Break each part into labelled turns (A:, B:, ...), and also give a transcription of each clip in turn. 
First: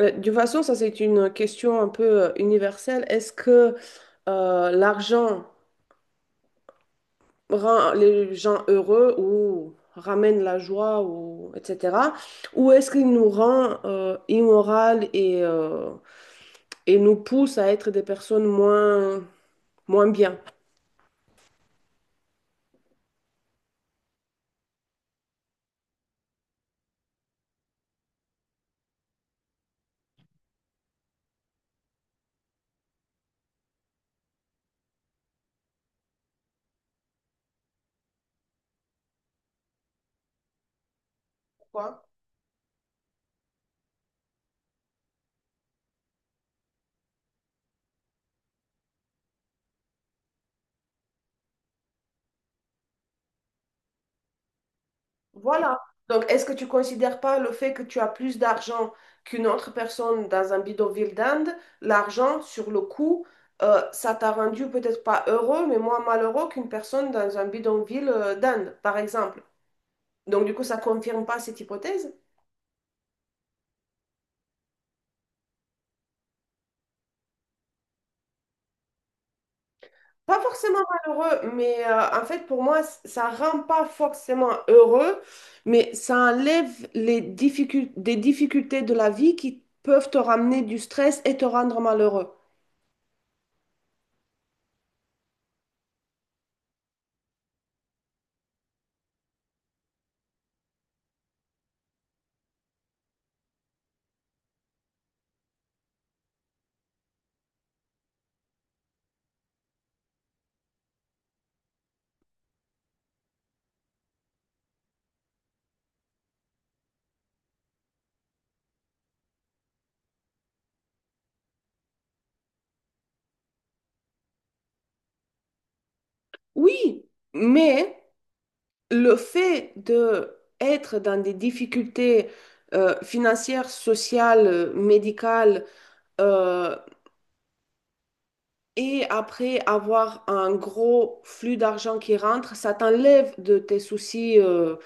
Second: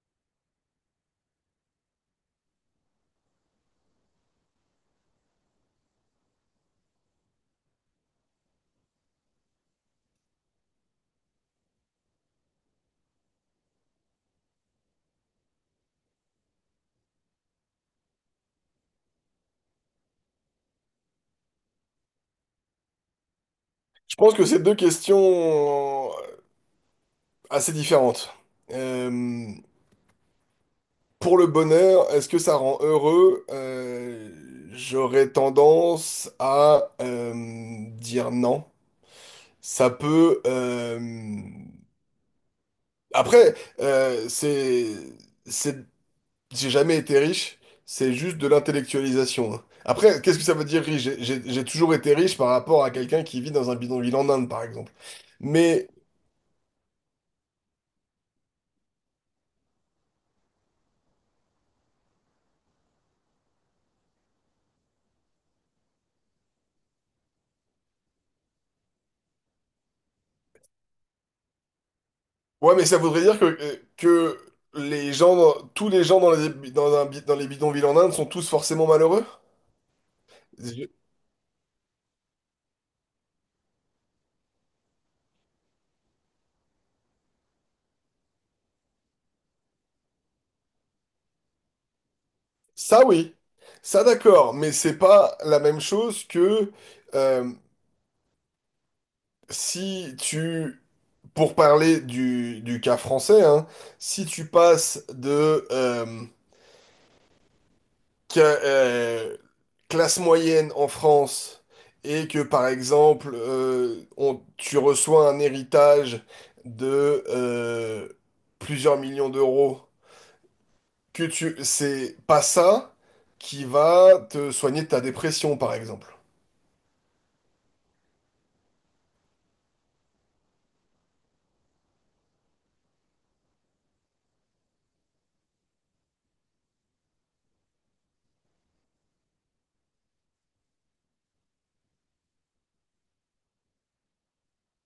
A: De toute façon, ça c'est une question un peu universelle. Est-ce que l'argent rend les gens heureux ou ramène la joie ou etc. Ou est-ce qu'il nous rend immoral et et nous pousse à être des personnes moins bien?
B: Je pense que c'est deux questions assez différentes. Euh, pour le bonheur, est-ce que ça rend heureux? J'aurais tendance à dire non. Ça peut... Après, c'est... c'est- J'ai jamais été riche, c'est juste de l'intellectualisation. Hein. Après, qu'est-ce que ça veut dire riche? J'ai toujours été riche par rapport à quelqu'un qui vit dans un bidonville en Inde, par exemple.
A: Voilà.
B: Mais
A: Donc, est-ce que tu considères pas le fait que tu as plus d'argent qu'une autre personne dans un bidonville d'Inde, l'argent sur le coup, ça t'a rendu peut-être pas heureux, mais moins malheureux qu'une personne dans un bidonville d'Inde, par exemple. Donc, du coup, ça confirme pas cette hypothèse?
B: ouais, mais ça voudrait dire que les tous les gens dans dans un dans les bidonvilles en Inde sont tous forcément malheureux?
A: Pas forcément
B: Je-
A: malheureux, mais en fait, pour moi, ça rend pas forcément heureux, mais ça enlève les des difficultés de la vie qui peuvent te ramener du stress et te rendre malheureux.
B: Ça, oui. Ça, d'accord. Mais c'est pas la même chose que euh, si tu, pour parler du cas français, hein, si tu passes de que classe moyenne en France et que par exemple tu reçois un héritage de plusieurs millions d'euros, que tu c'est pas ça qui va te soigner de ta dépression par exemple.
A: Oui, mais le fait de être dans des difficultés financières, sociales, médicales, euh, et après avoir un gros flux d'argent qui rentre, ça t'enlève de tes soucis,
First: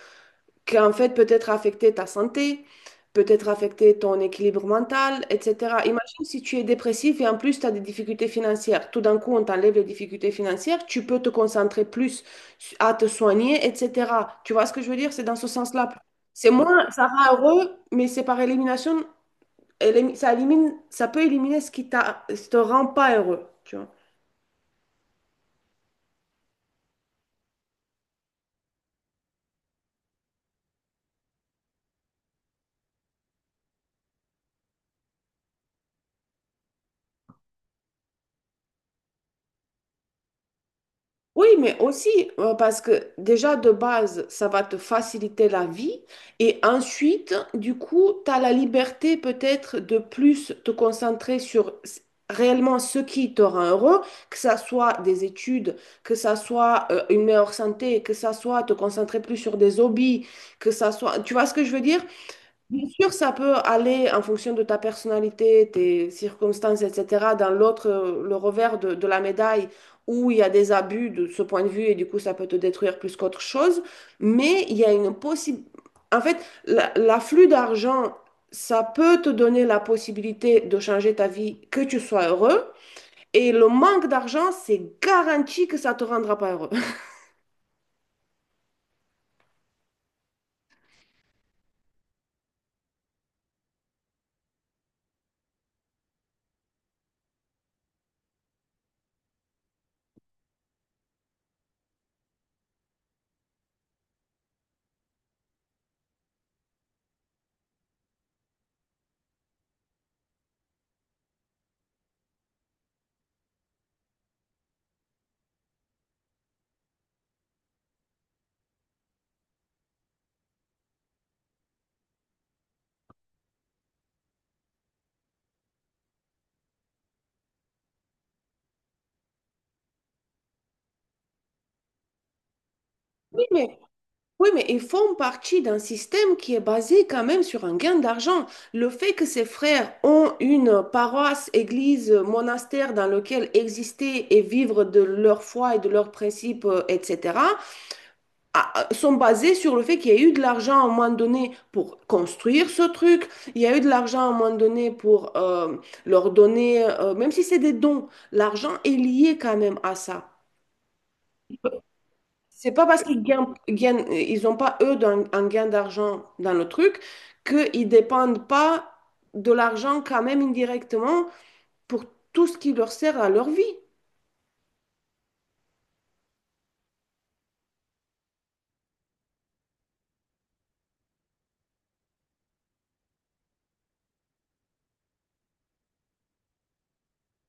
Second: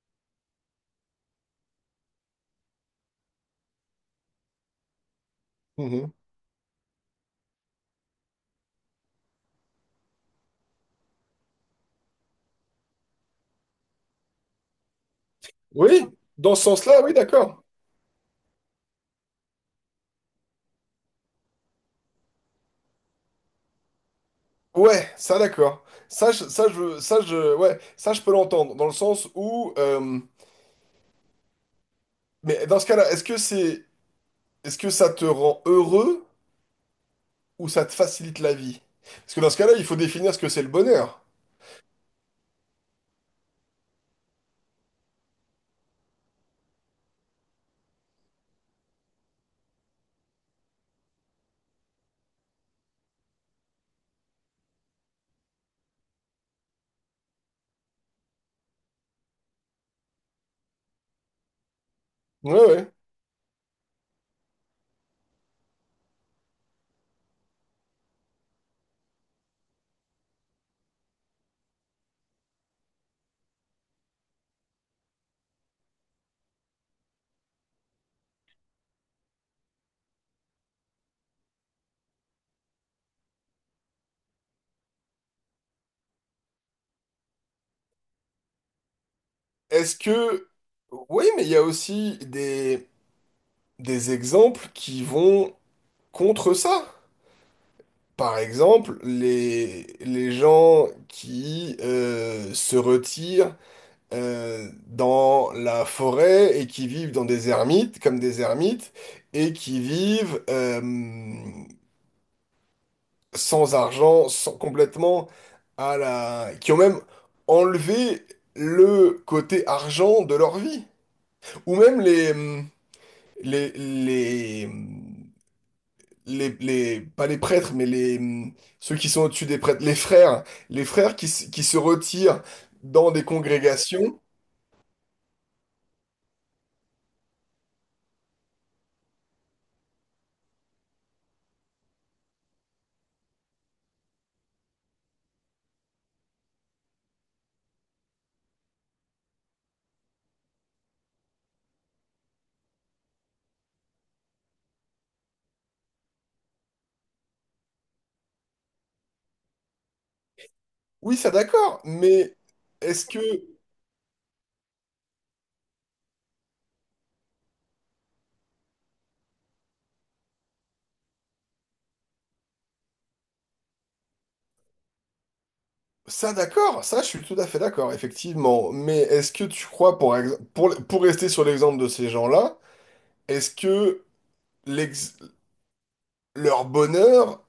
A: qu'en fait peut-être affecter ta santé, peut-être affecter ton équilibre mental, etc.
B: Mhm.
A: Imagine si tu es dépressif et en plus tu as des difficultés financières. Tout d'un coup, on t'enlève les difficultés financières, tu peux te concentrer plus à te soigner, etc. Tu vois ce que je veux dire? C'est dans ce sens-là.
B: Oui,
A: C'est
B: dans ce
A: moins,
B: sens-là,
A: ça
B: oui,
A: rend
B: d'accord.
A: heureux, mais c'est par élimination, ça élimine, ça peut éliminer ce qui t'a, ce te rend pas heureux. Tu vois.
B: Ouais, ça d'accord. Ça, je- ça, je, ça, je, ouais, ça, je peux l'entendre, dans le sens où, mais dans ce cas-là, est-ce que ça te rend heureux ou ça te facilite la vie? Parce que dans ce cas-là, il faut définir ce que c'est le bonheur.
A: Oui, mais aussi parce que déjà de base, ça va te faciliter la vie et ensuite, du coup, tu as la liberté peut-être de plus te concentrer sur réellement ce qui te rend heureux, que ça soit des études, que ça soit une meilleure santé, que ça soit te concentrer plus sur des hobbies, que ça soit... Tu vois ce que je veux dire?
B: Ouais,
A: Bien
B: ouais.
A: sûr, ça peut aller en fonction de ta personnalité, tes circonstances, etc. Dans l'autre, le revers de la médaille, où il y a des abus de ce point de vue, et du coup, ça peut te détruire plus qu'autre chose. Mais il y a une possibilité... En fait, l'afflux d'argent, ça peut te donner la possibilité de changer ta vie, que tu sois heureux. Et le manque d'argent, c'est garanti que ça te rendra pas heureux.
B: Est-ce que... Oui, mais il y a aussi des exemples qui vont contre ça. Par exemple, les gens qui se retirent dans la forêt et qui vivent dans des ermites, comme des ermites, et qui vivent sans argent, sans complètement à la... qui ont même enlevé le côté argent de leur vie. Ou même les, les, hum, pas les prêtres, mais ceux qui sont au-dessus des prêtres, les frères qui se retirent dans des
A: Oui, mais
B: congrégations.
A: Oui, mais ils font partie d'un système qui est basé quand même sur un gain d'argent. Le fait que ces frères ont une paroisse, église, monastère dans lequel exister et vivre de leur foi et de leurs principes, etc., sont basés sur le fait qu'il y a eu de l'argent à un moment donné pour construire ce truc, il y a eu de l'argent à un moment donné pour leur donner, même si c'est des dons, l'argent est lié quand même à ça.
B: Oui, ça d'accord, mais
A: C'est pas parce
B: est-ce que...
A: qu'ils ils ont pas eux un, gain d'argent dans le truc qu'ils dépendent pas de l'argent quand même indirectement pour tout ce qui leur sert à leur vie.
B: Ça d'accord, ça je suis tout à fait d'accord, effectivement. Mais est-ce que tu crois, pour rester sur l'exemple de ces gens-là, est-ce que l'ex- leur bonheur,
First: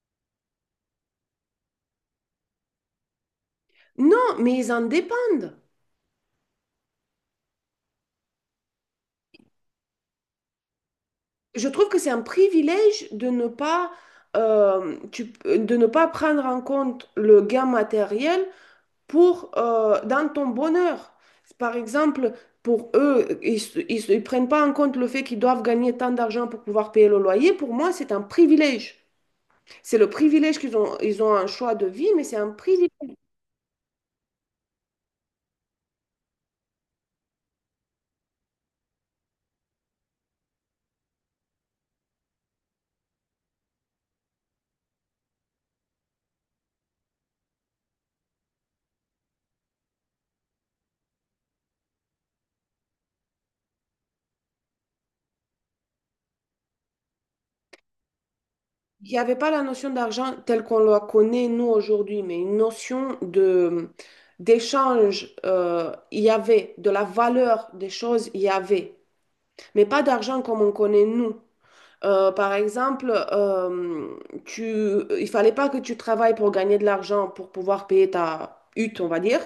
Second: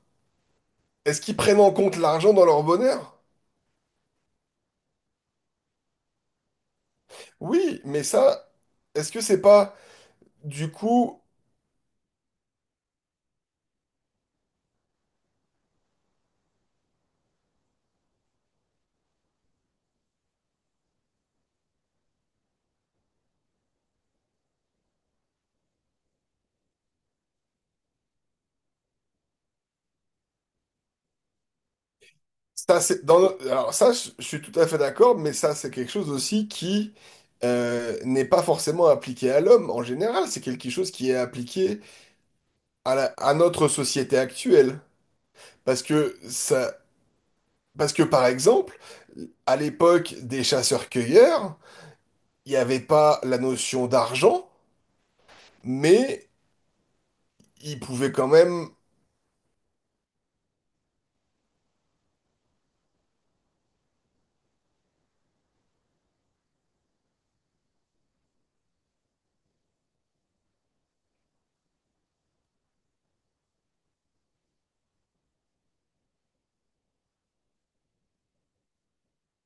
B: est-ce qu'ils prennent en compte l'argent dans leur bonheur?
A: Non, mais ils en dépendent.
B: Oui, mais ça, est-ce que c'est pas du coup
A: Je trouve que c'est un privilège de ne pas de ne pas prendre en compte le gain matériel pour, dans ton bonheur. Par exemple, pour eux, ils ne prennent pas en compte le fait qu'ils doivent gagner tant d'argent pour pouvoir payer le loyer. Pour moi, c'est un privilège. C'est le privilège qu'ils ont, ils ont un choix de vie, mais c'est un
B: ça
A: privilège.
B: c'est dans alors ça je suis tout à fait d'accord, mais ça c'est quelque chose aussi qui n'est pas forcément appliqué à l'homme en général, c'est quelque chose qui est appliqué à, à notre société actuelle parce que ça parce que par exemple à l'époque des chasseurs-cueilleurs, il n'y avait pas la notion d'argent, mais ils pouvaient quand même
A: Il n'y avait pas la notion d'argent telle qu'on la connaît, nous, aujourd'hui, mais une notion de, d'échange, il y avait, de la valeur des choses, il y avait, mais pas d'argent comme on connaît, nous. Par exemple, tu, il fallait pas que tu travailles pour gagner de l'argent pour pouvoir payer ta hutte, on va dire,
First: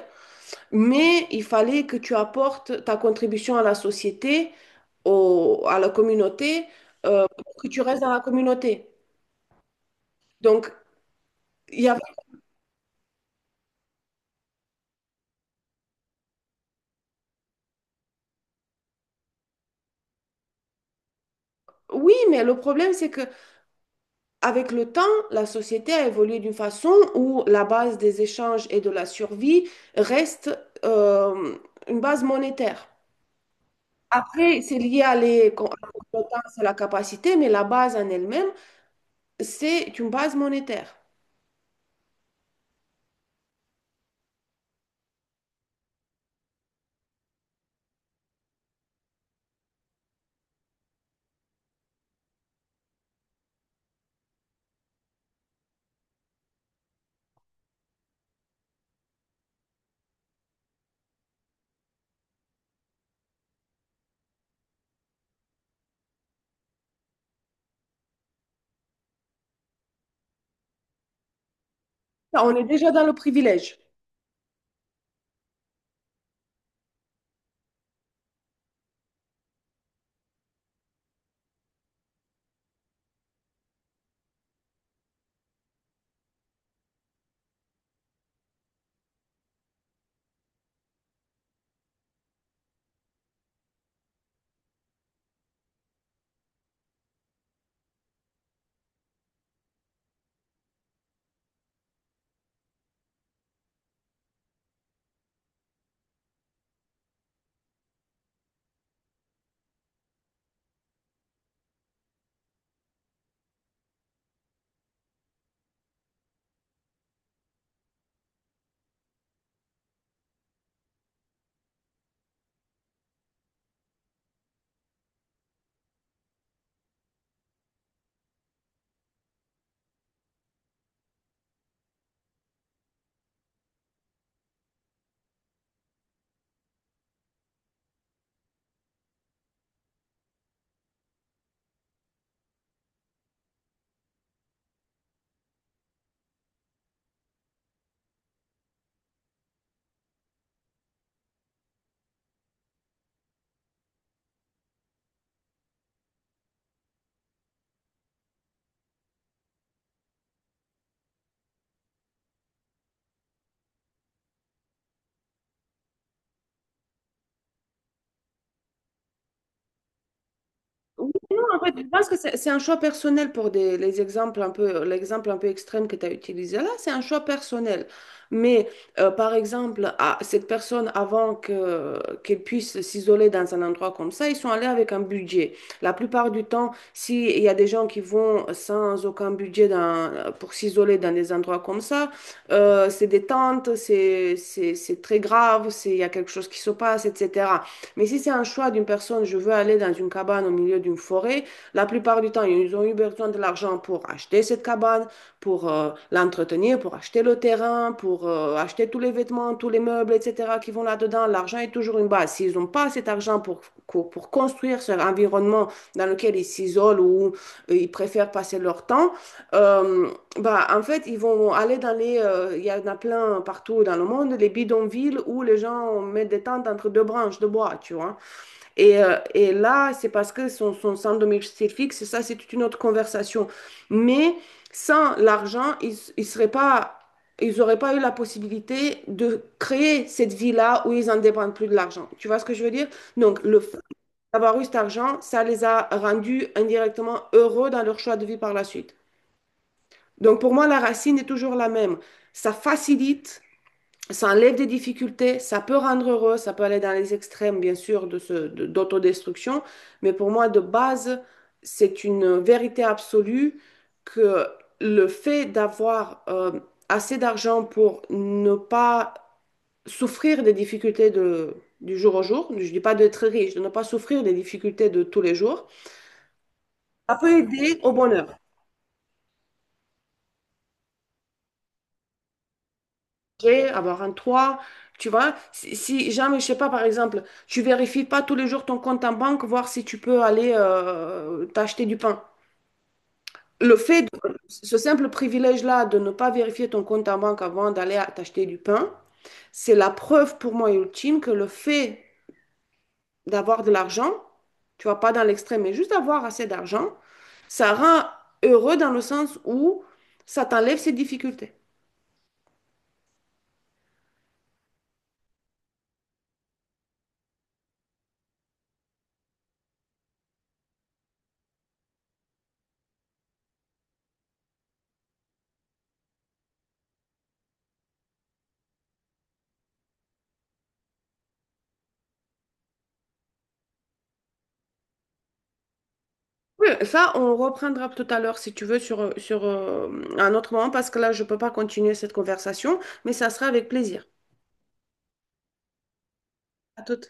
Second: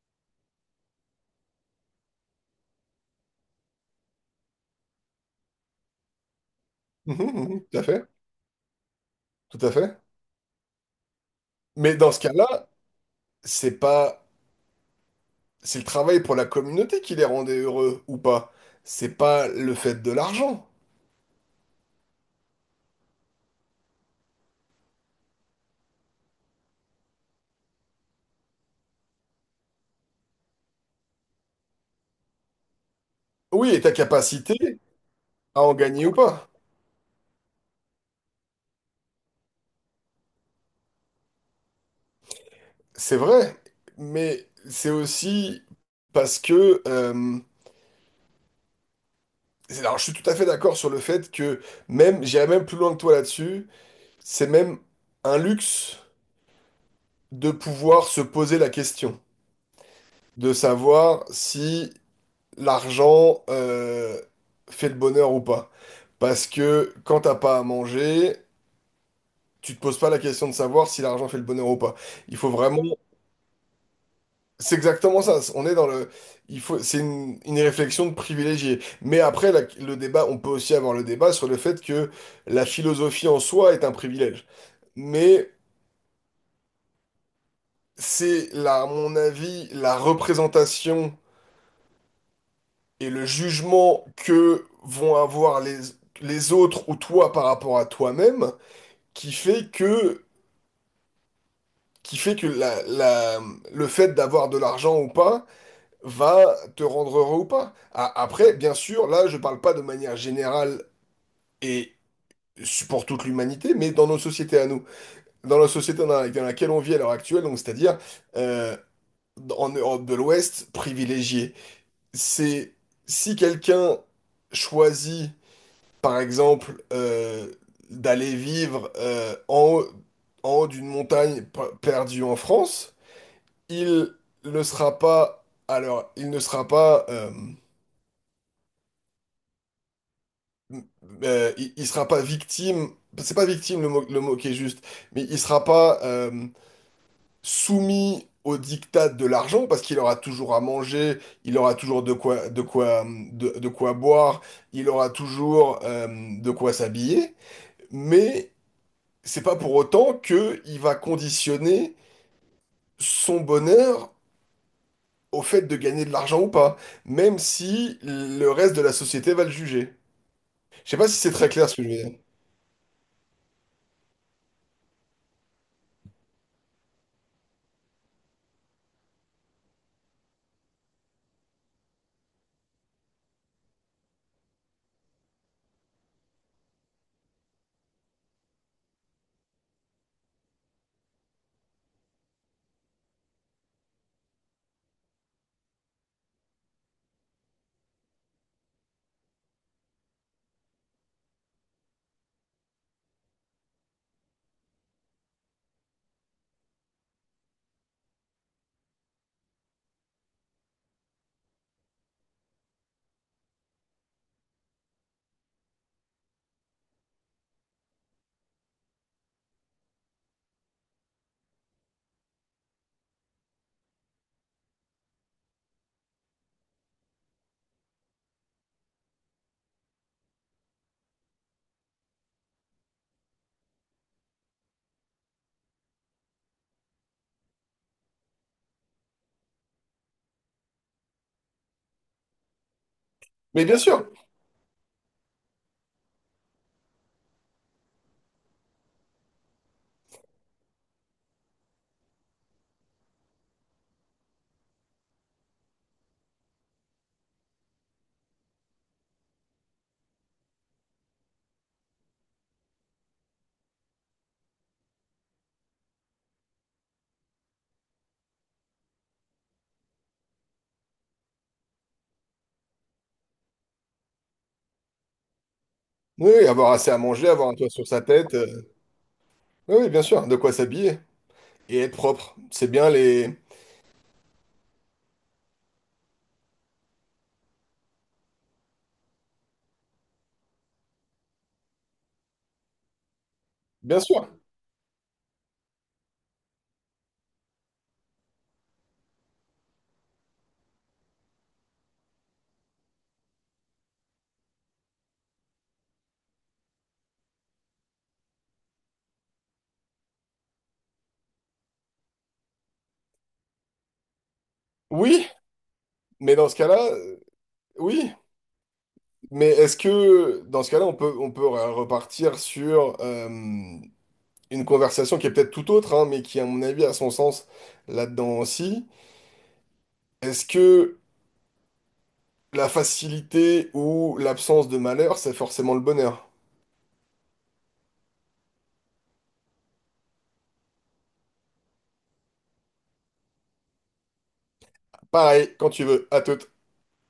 A: mais il fallait que tu apportes ta contribution à la société, à la communauté,
B: mhm,
A: pour que
B: mhm, tout
A: tu
B: à
A: restes
B: fait,
A: dans la communauté.
B: tout à fait.
A: Donc, il y
B: Mais
A: avait...
B: dans ce cas-là, c'est pas, c'est le travail pour la communauté qui les rendait heureux ou pas. C'est pas le fait de l'argent.
A: Oui, mais le problème, c'est que avec le temps, la société a évolué d'une façon où la base des échanges et de la survie reste euh, une base monétaire.
B: Oui, et ta
A: Après, c'est
B: capacité
A: lié à
B: à en
A: à la
B: gagner ou pas.
A: compétence, à la capacité, mais la base en elle-même, c'est une base monétaire.
B: C'est vrai, mais c'est aussi parce que. Alors, je suis tout à fait d'accord sur le fait que même, j'irais même plus loin que toi là-dessus. C'est même un luxe de pouvoir se poser la question, de savoir si l'argent fait le bonheur ou pas. Parce que quand t'as pas à manger, tu te poses pas la question de savoir si l'argent fait le bonheur ou pas. Il faut
A: On est
B: vraiment...
A: déjà dans le privilège.
B: C'est exactement ça. On est dans le... Il faut... C'est une réflexion de privilégié. Mais après, le débat, on peut aussi avoir le débat sur le fait que la philosophie en soi est un privilège. Mais c'est, là, à mon avis, la représentation et le jugement que vont avoir les autres ou toi par rapport à toi-même qui fait que, qui fait que le fait d'avoir de l'argent ou pas va te rendre heureux ou pas. Après, bien sûr, là, je parle pas de manière générale et pour toute l'humanité, mais dans nos sociétés à nous, dans la société dans dans laquelle on vit à l'heure actuelle, donc c'est-à-dire euh, en Europe de l'Ouest, privilégiée. C'est si quelqu'un choisit, par exemple, d'aller vivre en haut d'une montagne perdue en France, il ne sera pas, alors, il ne sera pas, il sera pas victime, c'est pas victime le mot qui est juste, mais il sera pas soumis au diktat de l'argent parce qu'il aura toujours à manger, il aura toujours de quoi, de quoi boire, il aura toujours de quoi s'habiller, mais c'est pas pour autant que il va conditionner son bonheur au fait de gagner de l'argent ou pas, même si le reste de la société va le juger. Je sais pas
A: Oui,
B: si c'est
A: non,
B: très
A: en
B: clair
A: fait,
B: ce que
A: je
B: je veux
A: pense
B: dire.
A: que c'est un choix personnel pour des, les exemples un peu, l'exemple un peu extrême que tu as utilisé là, c'est un choix personnel. Mais par exemple, à cette personne, avant que, qu'elle puisse s'isoler dans un endroit comme ça, ils sont allés avec un budget. La plupart du temps, s'il y a des gens qui vont sans aucun budget pour s'isoler dans des endroits comme ça, c'est des tentes, c'est très grave, c'est- il y a quelque chose qui se passe, etc. Mais si c'est un choix d'une personne, je veux aller dans une cabane au milieu d'une forêt, la plupart du temps, ils ont eu besoin de l'argent pour acheter cette cabane, pour l'entretenir, pour acheter le terrain, pour acheter tous les vêtements, tous les meubles, etc. qui vont là-dedans. L'argent est toujours une base. S'ils n'ont pas cet argent pour construire cet environnement dans lequel ils s'isolent ou ils préfèrent passer leur temps, euh, bah, en fait, ils vont aller dans les... il y en a plein partout dans le monde, les bidonvilles où les gens mettent des tentes entre deux branches de bois, tu vois. Et là, c'est parce que sont sans domicile fixe, ça, c'est toute une autre conversation. Mais sans l'argent, ils seraient pas... Ils n'auraient pas eu la possibilité de créer cette vie-là où ils en dépendent plus de l'argent. Tu vois ce que je veux dire? Donc, le
B: Mais bien
A: fait
B: sûr,
A: d'avoir eu cet argent, ça les a rendus indirectement heureux dans leur choix de vie par la suite. Donc pour moi, la racine est toujours la même. Ça facilite, ça enlève des difficultés, ça peut rendre heureux, ça peut aller dans les extrêmes, bien sûr, de ce, d'autodestruction, mais pour moi, de base, c'est une vérité absolue que le fait d'avoir assez d'argent pour ne pas souffrir des difficultés de, du jour au jour, je ne dis pas d'être riche, de ne pas souffrir des difficultés de tous les jours,
B: oui, oui, avoir assez à
A: ça
B: manger,
A: peut
B: avoir un toit
A: aider
B: sur
A: au
B: sa tête,
A: bonheur.
B: oui, oui, bien sûr, de quoi s'habiller et être propre, c'est bien les...
A: Manger, avoir un toit, tu vois. Si, si jamais, je sais pas, par exemple, tu vérifies pas tous les jours ton compte en banque, voir si tu peux aller t'acheter du pain. Le
B: Bien
A: fait
B: sûr,
A: de ce simple privilège-là de ne pas vérifier ton compte en banque avant d'aller t'acheter du pain, c'est la preuve pour moi ultime que le fait d'avoir de l'argent, tu vois, pas dans l'extrême, mais juste avoir assez d'argent, ça rend heureux dans le sens où ça t'enlève ses difficultés.
B: oui, mais dans ce cas-là, oui, mais est-ce que dans ce cas-là, on peut repartir sur une conversation qui est peut-être tout autre, hein, mais qui, à mon avis, a son sens là-dedans aussi. Est-ce que la facilité ou l'absence de malheur, c'est forcément le bonheur.
A: Oui, ça, on reprendra tout à l'heure si tu veux sur, sur un autre moment parce que là, je ne peux pas continuer cette conversation, mais ça sera avec plaisir.
B: Pareil, quand tu veux. À toute.
A: À tout